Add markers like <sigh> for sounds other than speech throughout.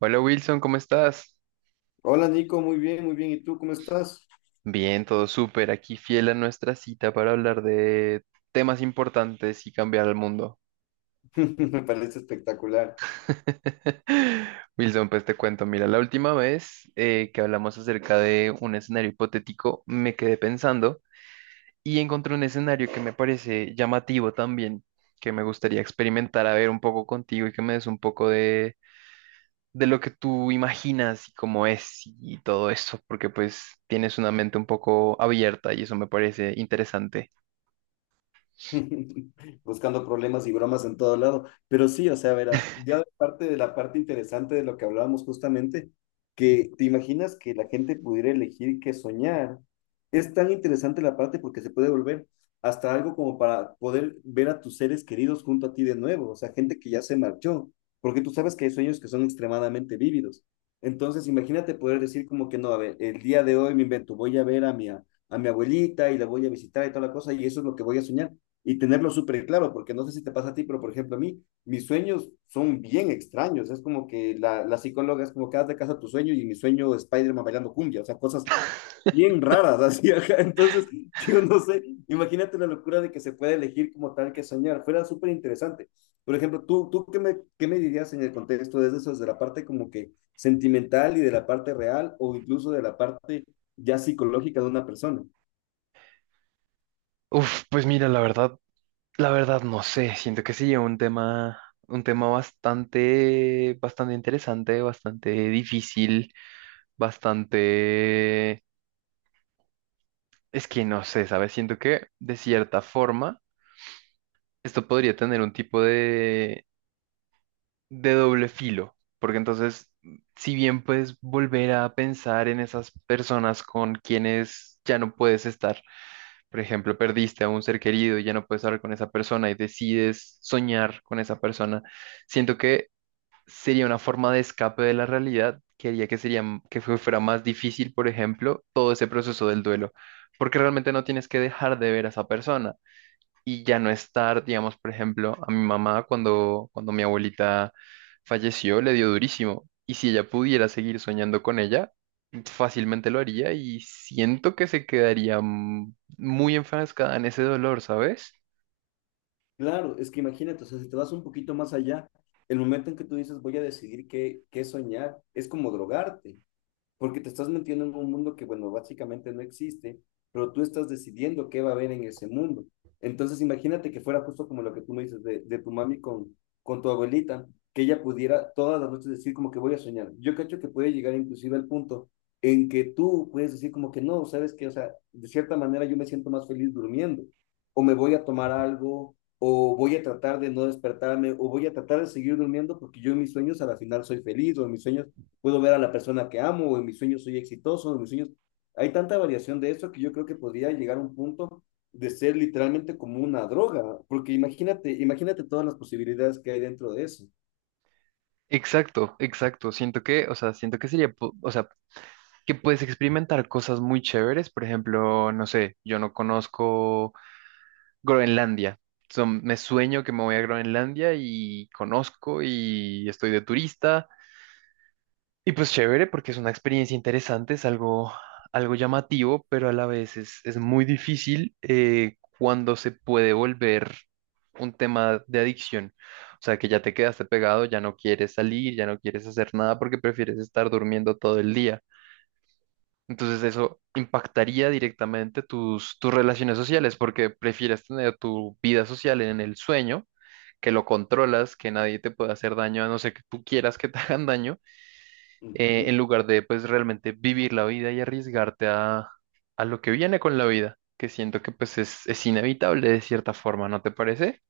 Hola Wilson, ¿cómo estás? Hola Nico, muy bien, muy bien. ¿Y tú cómo estás? Bien, todo súper. Aquí fiel a nuestra cita para hablar de temas importantes y cambiar el mundo. <laughs> Me parece espectacular. <laughs> Wilson, pues te cuento, mira, la última vez que hablamos acerca de un escenario hipotético, me quedé pensando y encontré un escenario que me parece llamativo también, que me gustaría experimentar a ver un poco contigo y que me des un poco de lo que tú imaginas y cómo es y todo eso, porque pues tienes una mente un poco abierta y eso me parece interesante. <laughs> Buscando problemas y bromas en todo lado. Pero sí, o sea, verás, ya de parte de la parte interesante de lo que hablábamos justamente, que te imaginas que la gente pudiera elegir qué soñar. Es tan interesante la parte porque se puede volver hasta algo como para poder ver a tus seres queridos junto a ti de nuevo, o sea, gente que ya se marchó, porque tú sabes que hay sueños que son extremadamente vívidos. Entonces, imagínate poder decir como que no, a ver, el día de hoy me invento, voy a ver a mi abuelita y la voy a visitar y toda la cosa, y eso es lo que voy a soñar y tenerlo súper claro, porque no sé si te pasa a ti, pero por ejemplo a mí, mis sueños son bien extraños, es como que la psicóloga es como que haz de casa tu sueño y mi sueño es Spider-Man bailando cumbia, o sea, cosas bien raras <laughs> así acá, entonces yo no sé, imagínate la locura de que se puede elegir como tal que soñar, fuera súper interesante. Por ejemplo, ¿tú qué me dirías en el contexto de eso, desde la parte como que sentimental y de la parte real o incluso de la parte ya psicológica de una persona? Uf, pues mira, la verdad, no sé, siento que sería un tema bastante, bastante interesante, bastante difícil, bastante. Es que no sé, ¿sabes? Siento que de cierta forma esto podría tener un tipo de doble filo, porque entonces, si bien puedes volver a pensar en esas personas con quienes ya no puedes estar, por ejemplo, perdiste a un ser querido y ya no puedes hablar con esa persona y decides soñar con esa persona, siento que sería una forma de escape de la realidad que haría que sería, fuera más difícil, por ejemplo, todo ese proceso del duelo, porque realmente no tienes que dejar de ver a esa persona y ya no estar, digamos, por ejemplo, a mi mamá cuando, mi abuelita falleció, le dio durísimo. Y si ella pudiera seguir soñando con ella, fácilmente lo haría y siento que se quedaría muy enfrascada en ese dolor, ¿sabes? Claro, es que imagínate, o sea, si te vas un poquito más allá, el momento en que tú dices voy a decidir qué soñar, es como drogarte porque te estás metiendo en un mundo que, bueno, básicamente no existe, pero tú estás decidiendo qué va a haber en ese mundo. Entonces, imagínate que fuera justo como lo que tú me dices de tu mami con tu abuelita, que ella pudiera todas las noches decir como que voy a soñar. Yo cacho que puede llegar inclusive al punto en que tú puedes decir como que no, sabes que, o sea, de cierta manera yo me siento más feliz durmiendo, o me voy a tomar algo, o voy a tratar de no despertarme, o voy a tratar de seguir durmiendo porque yo en mis sueños a la final soy feliz, o en mis sueños puedo ver a la persona que amo, o en mis sueños soy exitoso, o en mis sueños... Hay tanta variación de eso que yo creo que podría llegar a un punto de ser literalmente como una droga, porque imagínate todas las posibilidades que hay dentro de eso. Exacto, exacto. Siento que, o sea, siento que sería, o sea, que puedes experimentar cosas muy chéveres. Por ejemplo, no sé, yo no conozco Groenlandia. So, me sueño que me voy a Groenlandia y conozco y estoy de turista. Y pues chévere, porque es una experiencia interesante, es algo llamativo, pero a la vez es muy difícil cuando se puede volver un tema de adicción. O sea, que ya te quedaste pegado, ya no quieres salir, ya no quieres hacer nada porque prefieres estar durmiendo todo el día. Entonces eso impactaría directamente tus relaciones sociales porque prefieres tener tu vida social en el sueño, que lo controlas, que nadie te puede hacer daño, a no ser que tú quieras que te hagan daño, Uh -huh. en lugar de pues realmente vivir la vida y arriesgarte a lo que viene con la vida, que siento que pues es inevitable de cierta forma, ¿no te parece?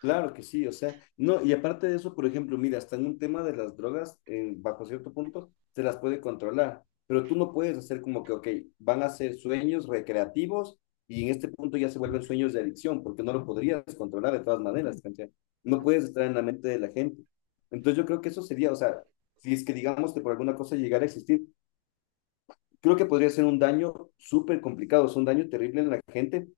Claro que sí, o sea, no, y aparte de eso, por ejemplo, mira, hasta en un tema de las drogas, bajo cierto punto, se las puede controlar, pero tú no puedes hacer como que, ok, van a ser sueños recreativos y en este punto ya se vuelven sueños de adicción, porque no lo podrías controlar de todas maneras, ¿cachai? No puedes estar en la mente de la gente. Entonces yo creo que eso sería, o sea, si es que digamos que por alguna cosa llegara a existir, creo que podría ser un daño súper complicado, es un daño terrible en la gente,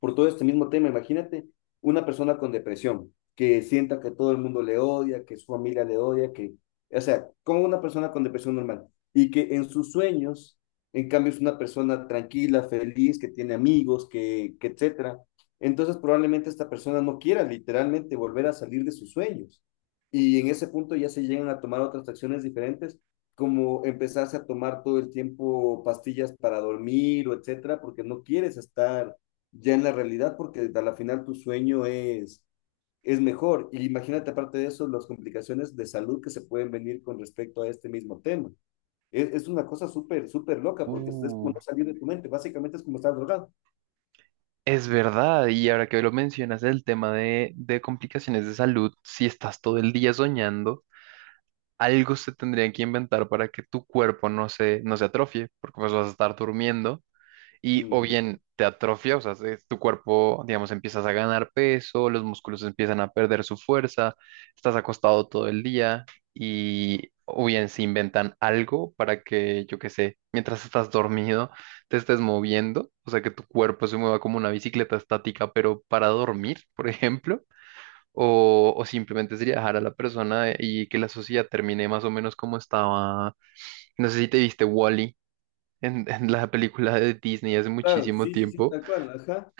por todo este mismo tema. Imagínate una persona con depresión que sienta que todo el mundo le odia, que su familia le odia, que, o sea, como una persona con depresión normal y que en sus sueños, en cambio, es una persona tranquila, feliz, que tiene amigos, que etcétera. Entonces, probablemente esta persona no quiera literalmente volver a salir de sus sueños. Y en ese punto ya se llegan a tomar otras acciones diferentes, como empezarse a tomar todo el tiempo pastillas para dormir o etcétera, porque no quieres estar ya en la realidad, porque a la final tu sueño es mejor. Y imagínate, aparte de eso, las complicaciones de salud que se pueden venir con respecto a este mismo tema. Es una cosa súper, súper loca, porque es como Uh, no salir de tu mente, básicamente es como estar drogado. es verdad, y ahora que lo mencionas, el tema de complicaciones de salud, si estás todo el día soñando, algo se tendría que inventar para que tu cuerpo no se atrofie, porque pues vas a estar durmiendo y o Ujú. bien te atrofia, o sea, tu cuerpo, digamos, empiezas a ganar peso, los músculos empiezan a perder su fuerza, estás acostado todo el día y o bien se inventan algo para que, yo qué sé, mientras estás dormido, te estés moviendo, o sea, que tu cuerpo se mueva como una bicicleta estática, pero para dormir, por ejemplo. O simplemente sería dejar a la persona y que la sociedad termine más o menos como estaba. No sé si te viste wall en la película de Disney hace Claro, muchísimo sí, sí, sí, tiempo. tal cual, ajá.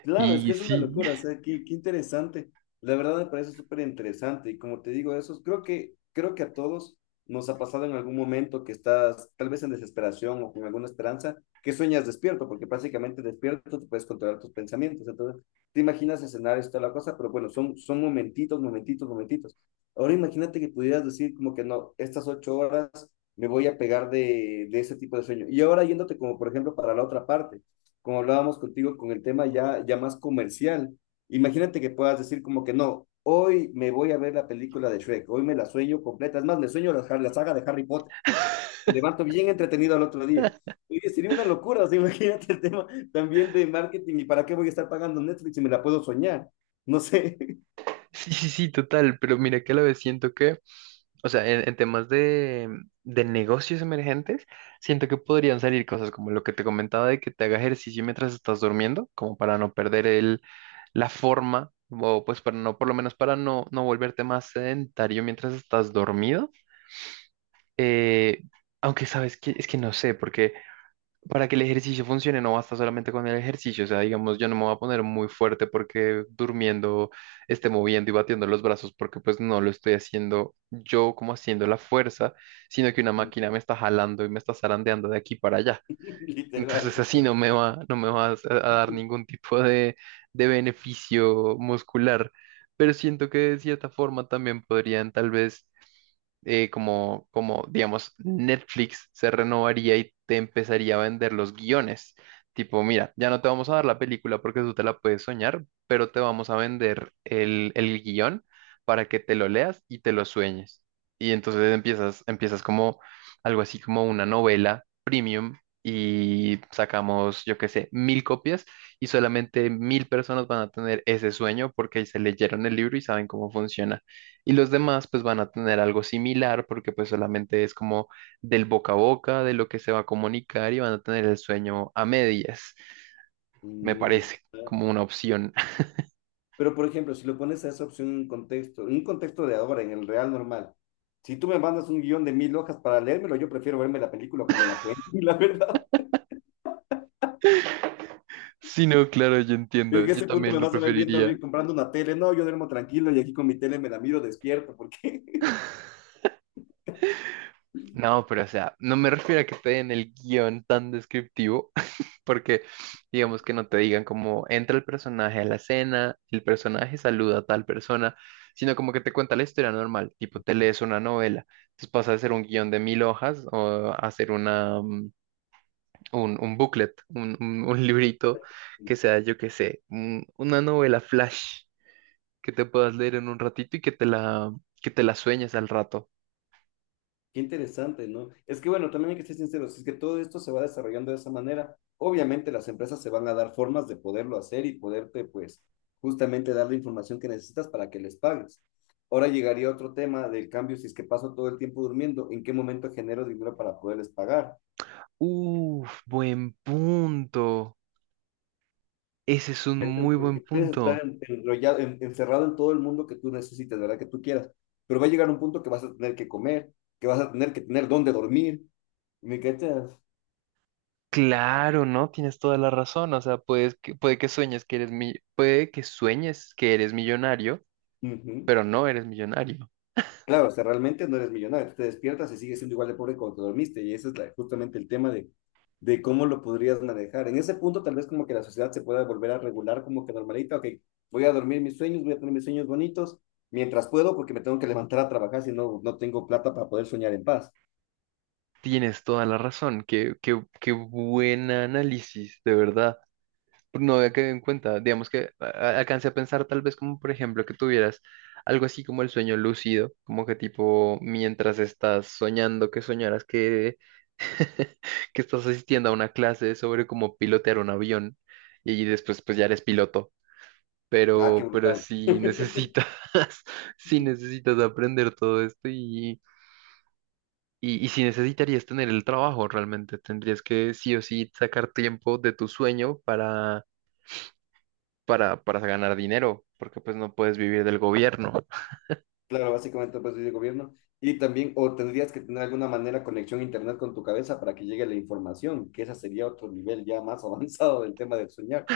Claro, es que Y es una sí, locura, o sea, qué interesante. La verdad me parece súper interesante y como te digo, eso creo creo que a todos nos ha pasado en algún momento que estás tal vez en desesperación o con alguna esperanza, que sueñas despierto, porque básicamente despierto tú puedes controlar tus pensamientos. Entonces, te imaginas escenarios, toda la cosa, pero bueno, son momentitos, momentitos, momentitos. Ahora imagínate que pudieras decir como que no, estas 8 horas me voy a pegar de ese tipo de sueño. Y ahora yéndote como por ejemplo para la otra parte como hablábamos contigo, con el tema ya más comercial. Imagínate que puedas decir como que no, hoy me voy a ver la película de Shrek, hoy me la sueño completa, es más, me sueño la saga de Harry Potter, me <laughs> levanto bien entretenido al otro día. Y sería una locura, o sea, <laughs> imagínate el tema también de marketing y para qué voy a estar pagando Netflix si me la puedo soñar. No sé, sí, sí, sí, total, pero mira que a la vez siento que, o sea, en temas de negocios emergentes, siento que podrían salir cosas como lo que te comentaba de que te haga ejercicio mientras estás durmiendo, como para no perder el, la forma, o pues para no, por lo menos para no volverte más sedentario mientras estás dormido. Eh, Aunque sabes que es que no sé, porque para que el ejercicio funcione, no basta solamente con el ejercicio. O sea, digamos, yo no me voy a poner muy fuerte porque durmiendo esté moviendo y batiendo los brazos porque pues no lo estoy haciendo yo como haciendo la fuerza, sino que una máquina <laughs> me está jalando y me está zarandeando de aquí para allá. literal. Entonces así no me vas a dar ningún tipo de beneficio muscular. Pero siento que de cierta forma también podrían tal vez, como digamos, Netflix se renovaría y te empezaría a vender los guiones. Tipo, mira, ya no te vamos a dar la película porque tú te la puedes soñar, pero te vamos a vender el guión para que te lo leas y te lo sueñes. Y entonces empiezas como algo así como una novela premium y sacamos, yo qué sé, 1.000 copias y solamente 1.000 personas van a tener ese sueño porque se leyeron el libro y saben cómo funciona. Y los demás pues van a tener algo similar porque pues solamente es como del boca a boca de lo que se va a comunicar y van a tener el sueño a medias, me Mm. parece como una opción. <laughs> Pero, por ejemplo, si lo pones a esa opción en un contexto de ahora, en el real normal, si tú me mandas un guión de 1000 hojas para leérmelo, yo prefiero verme la película que me la cuenten, <laughs> la verdad. Sí, no, claro, yo entiendo, En yo ese punto también me lo vas a ver viendo, preferiría. comprando una tele. No, yo duermo tranquilo y aquí con mi tele me la miro despierto, porque No, pero o sea, no me refiero a que te den el guión tan descriptivo, porque digamos que no te digan como entra el personaje a la escena, el personaje saluda a tal persona, sino como que te cuenta la historia normal, tipo te lees una novela. Entonces pasa de ser un guión de 1.000 hojas o a ser una, un booklet, un <laughs> librito que <laughs> sea, yo qué sé, una novela flash que te puedas leer en un ratito y que te la sueñes al rato. qué interesante, ¿no? Es que bueno, también hay que ser sinceros, es que todo esto se va desarrollando de esa manera. Obviamente las empresas se van a dar formas de poderlo hacer y poderte, pues, justamente dar la información que necesitas para que les pagues. Ahora llegaría otro tema del cambio, si es que paso todo el tiempo durmiendo, ¿en qué momento genero dinero para poderles pagar? Uf, buen punto. Ese es un Entonces, muy buen porque puedes estar punto. en- enrollado, en- encerrado en todo el mundo que tú necesites, ¿verdad? Que tú quieras. Pero va a llegar un punto que vas a tener que comer, que vas a tener que tener dónde dormir. ¿Me cachas? Claro, ¿no? Tienes toda la razón. O sea, puede que sueñes que eres millonario, Ujú. pero no eres millonario. Claro, o sea, realmente no eres millonario, tú te despiertas y sigues siendo igual de pobre cuando te dormiste, y ese es la- justamente el tema de cómo lo podrías manejar. En ese punto, tal vez como que la sociedad se pueda volver a regular como que normalita, ok, voy a dormir mis sueños, voy a tener mis sueños bonitos, mientras puedo, porque me tengo que levantar a trabajar, si no, no tengo plata para poder soñar en paz. Tienes toda la razón. Qué buen análisis, de verdad. No había quedado en cuenta. Digamos que alcancé a pensar tal vez como, por ejemplo, que tuvieras algo así como el sueño lúcido, como que tipo, mientras estás soñando, que soñaras que, <laughs> que estás asistiendo a una clase sobre cómo pilotear un avión y después pues ya eres piloto. Ah, qué Pero brutal. sí <laughs> necesitas, <laughs> sí necesitas aprender todo esto y sí necesitarías tener el trabajo realmente, tendrías que sí o sí sacar tiempo de tu sueño para ganar dinero, porque pues no puedes vivir del gobierno. Claro, básicamente pues de gobierno. Y también, o tendrías que tener alguna manera conexión a internet con tu cabeza para que llegue la información, que esa sería otro nivel ya más <laughs> avanzado del tema del soñar.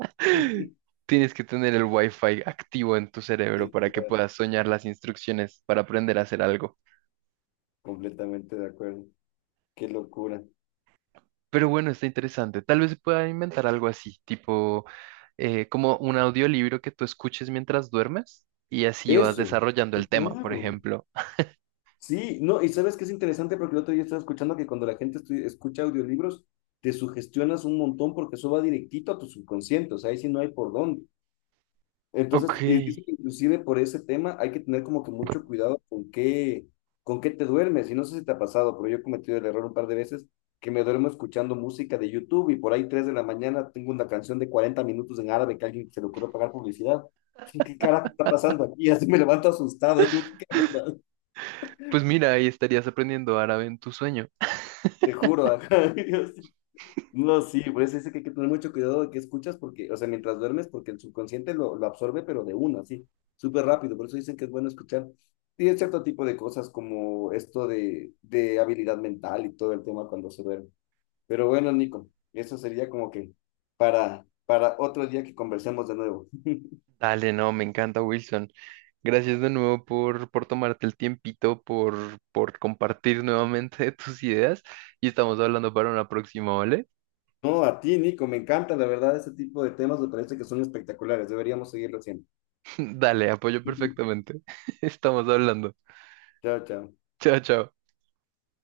<laughs> <laughs> Tienes que tener el wifi activo en tu cerebro para que Literal, puedas soñar las instrucciones para aprender a hacer algo. completamente de acuerdo. Qué locura. Pero bueno, está interesante. Tal vez se pueda inventar algo así, tipo como un audiolibro que tú escuches mientras duermes y así vas Eso. desarrollando Sí, el tema, por claro. ejemplo. Sí, no, y sabes que es interesante porque el otro día estaba escuchando que cuando la gente estu- escucha audiolibros, te sugestionas un montón porque eso va directito a tu subconsciente, o sea, ahí sí no hay por dónde. Ok, Entonces, y dice que inclusive por ese tema hay que tener como que mucho cuidado con qué te duermes. Y no sé si te ha pasado, pero yo he cometido el error un par de veces que me duermo escuchando música de YouTube y por ahí 3 de la mañana tengo una canción de 40 minutos en árabe que a alguien se le ocurrió pagar publicidad. <laughs> ¿Qué carajo está pasando aquí? <laughs> Así me levanto asustado. <laughs> ¿Qué onda? pues mira, ahí estarías aprendiendo árabe en tu sueño. Te juro. <laughs> Ajá. Dios. No, sí, pues es que hay que tener mucho cuidado de qué escuchas, porque, o sea, mientras duermes, porque el subconsciente lo absorbe, pero de una, sí, súper rápido, por eso dicen que es bueno escuchar. Y hay cierto tipo de cosas como esto de habilidad mental y todo el tema cuando se duerme. Pero bueno, Nico, eso sería como que para otro día que conversemos de nuevo. Dale, no, me encanta, Wilson. Gracias de nuevo por tomarte el tiempito, por compartir nuevamente <laughs> tus ideas y estamos hablando para una próxima, ¿vale? No, a ti, Nico, me encanta, la verdad, ese tipo de temas me parece que son espectaculares, deberíamos seguirlo haciendo. <laughs> Dale, apoyo <laughs> perfectamente. <laughs> Estamos hablando. Chao, chao. Chao, chao.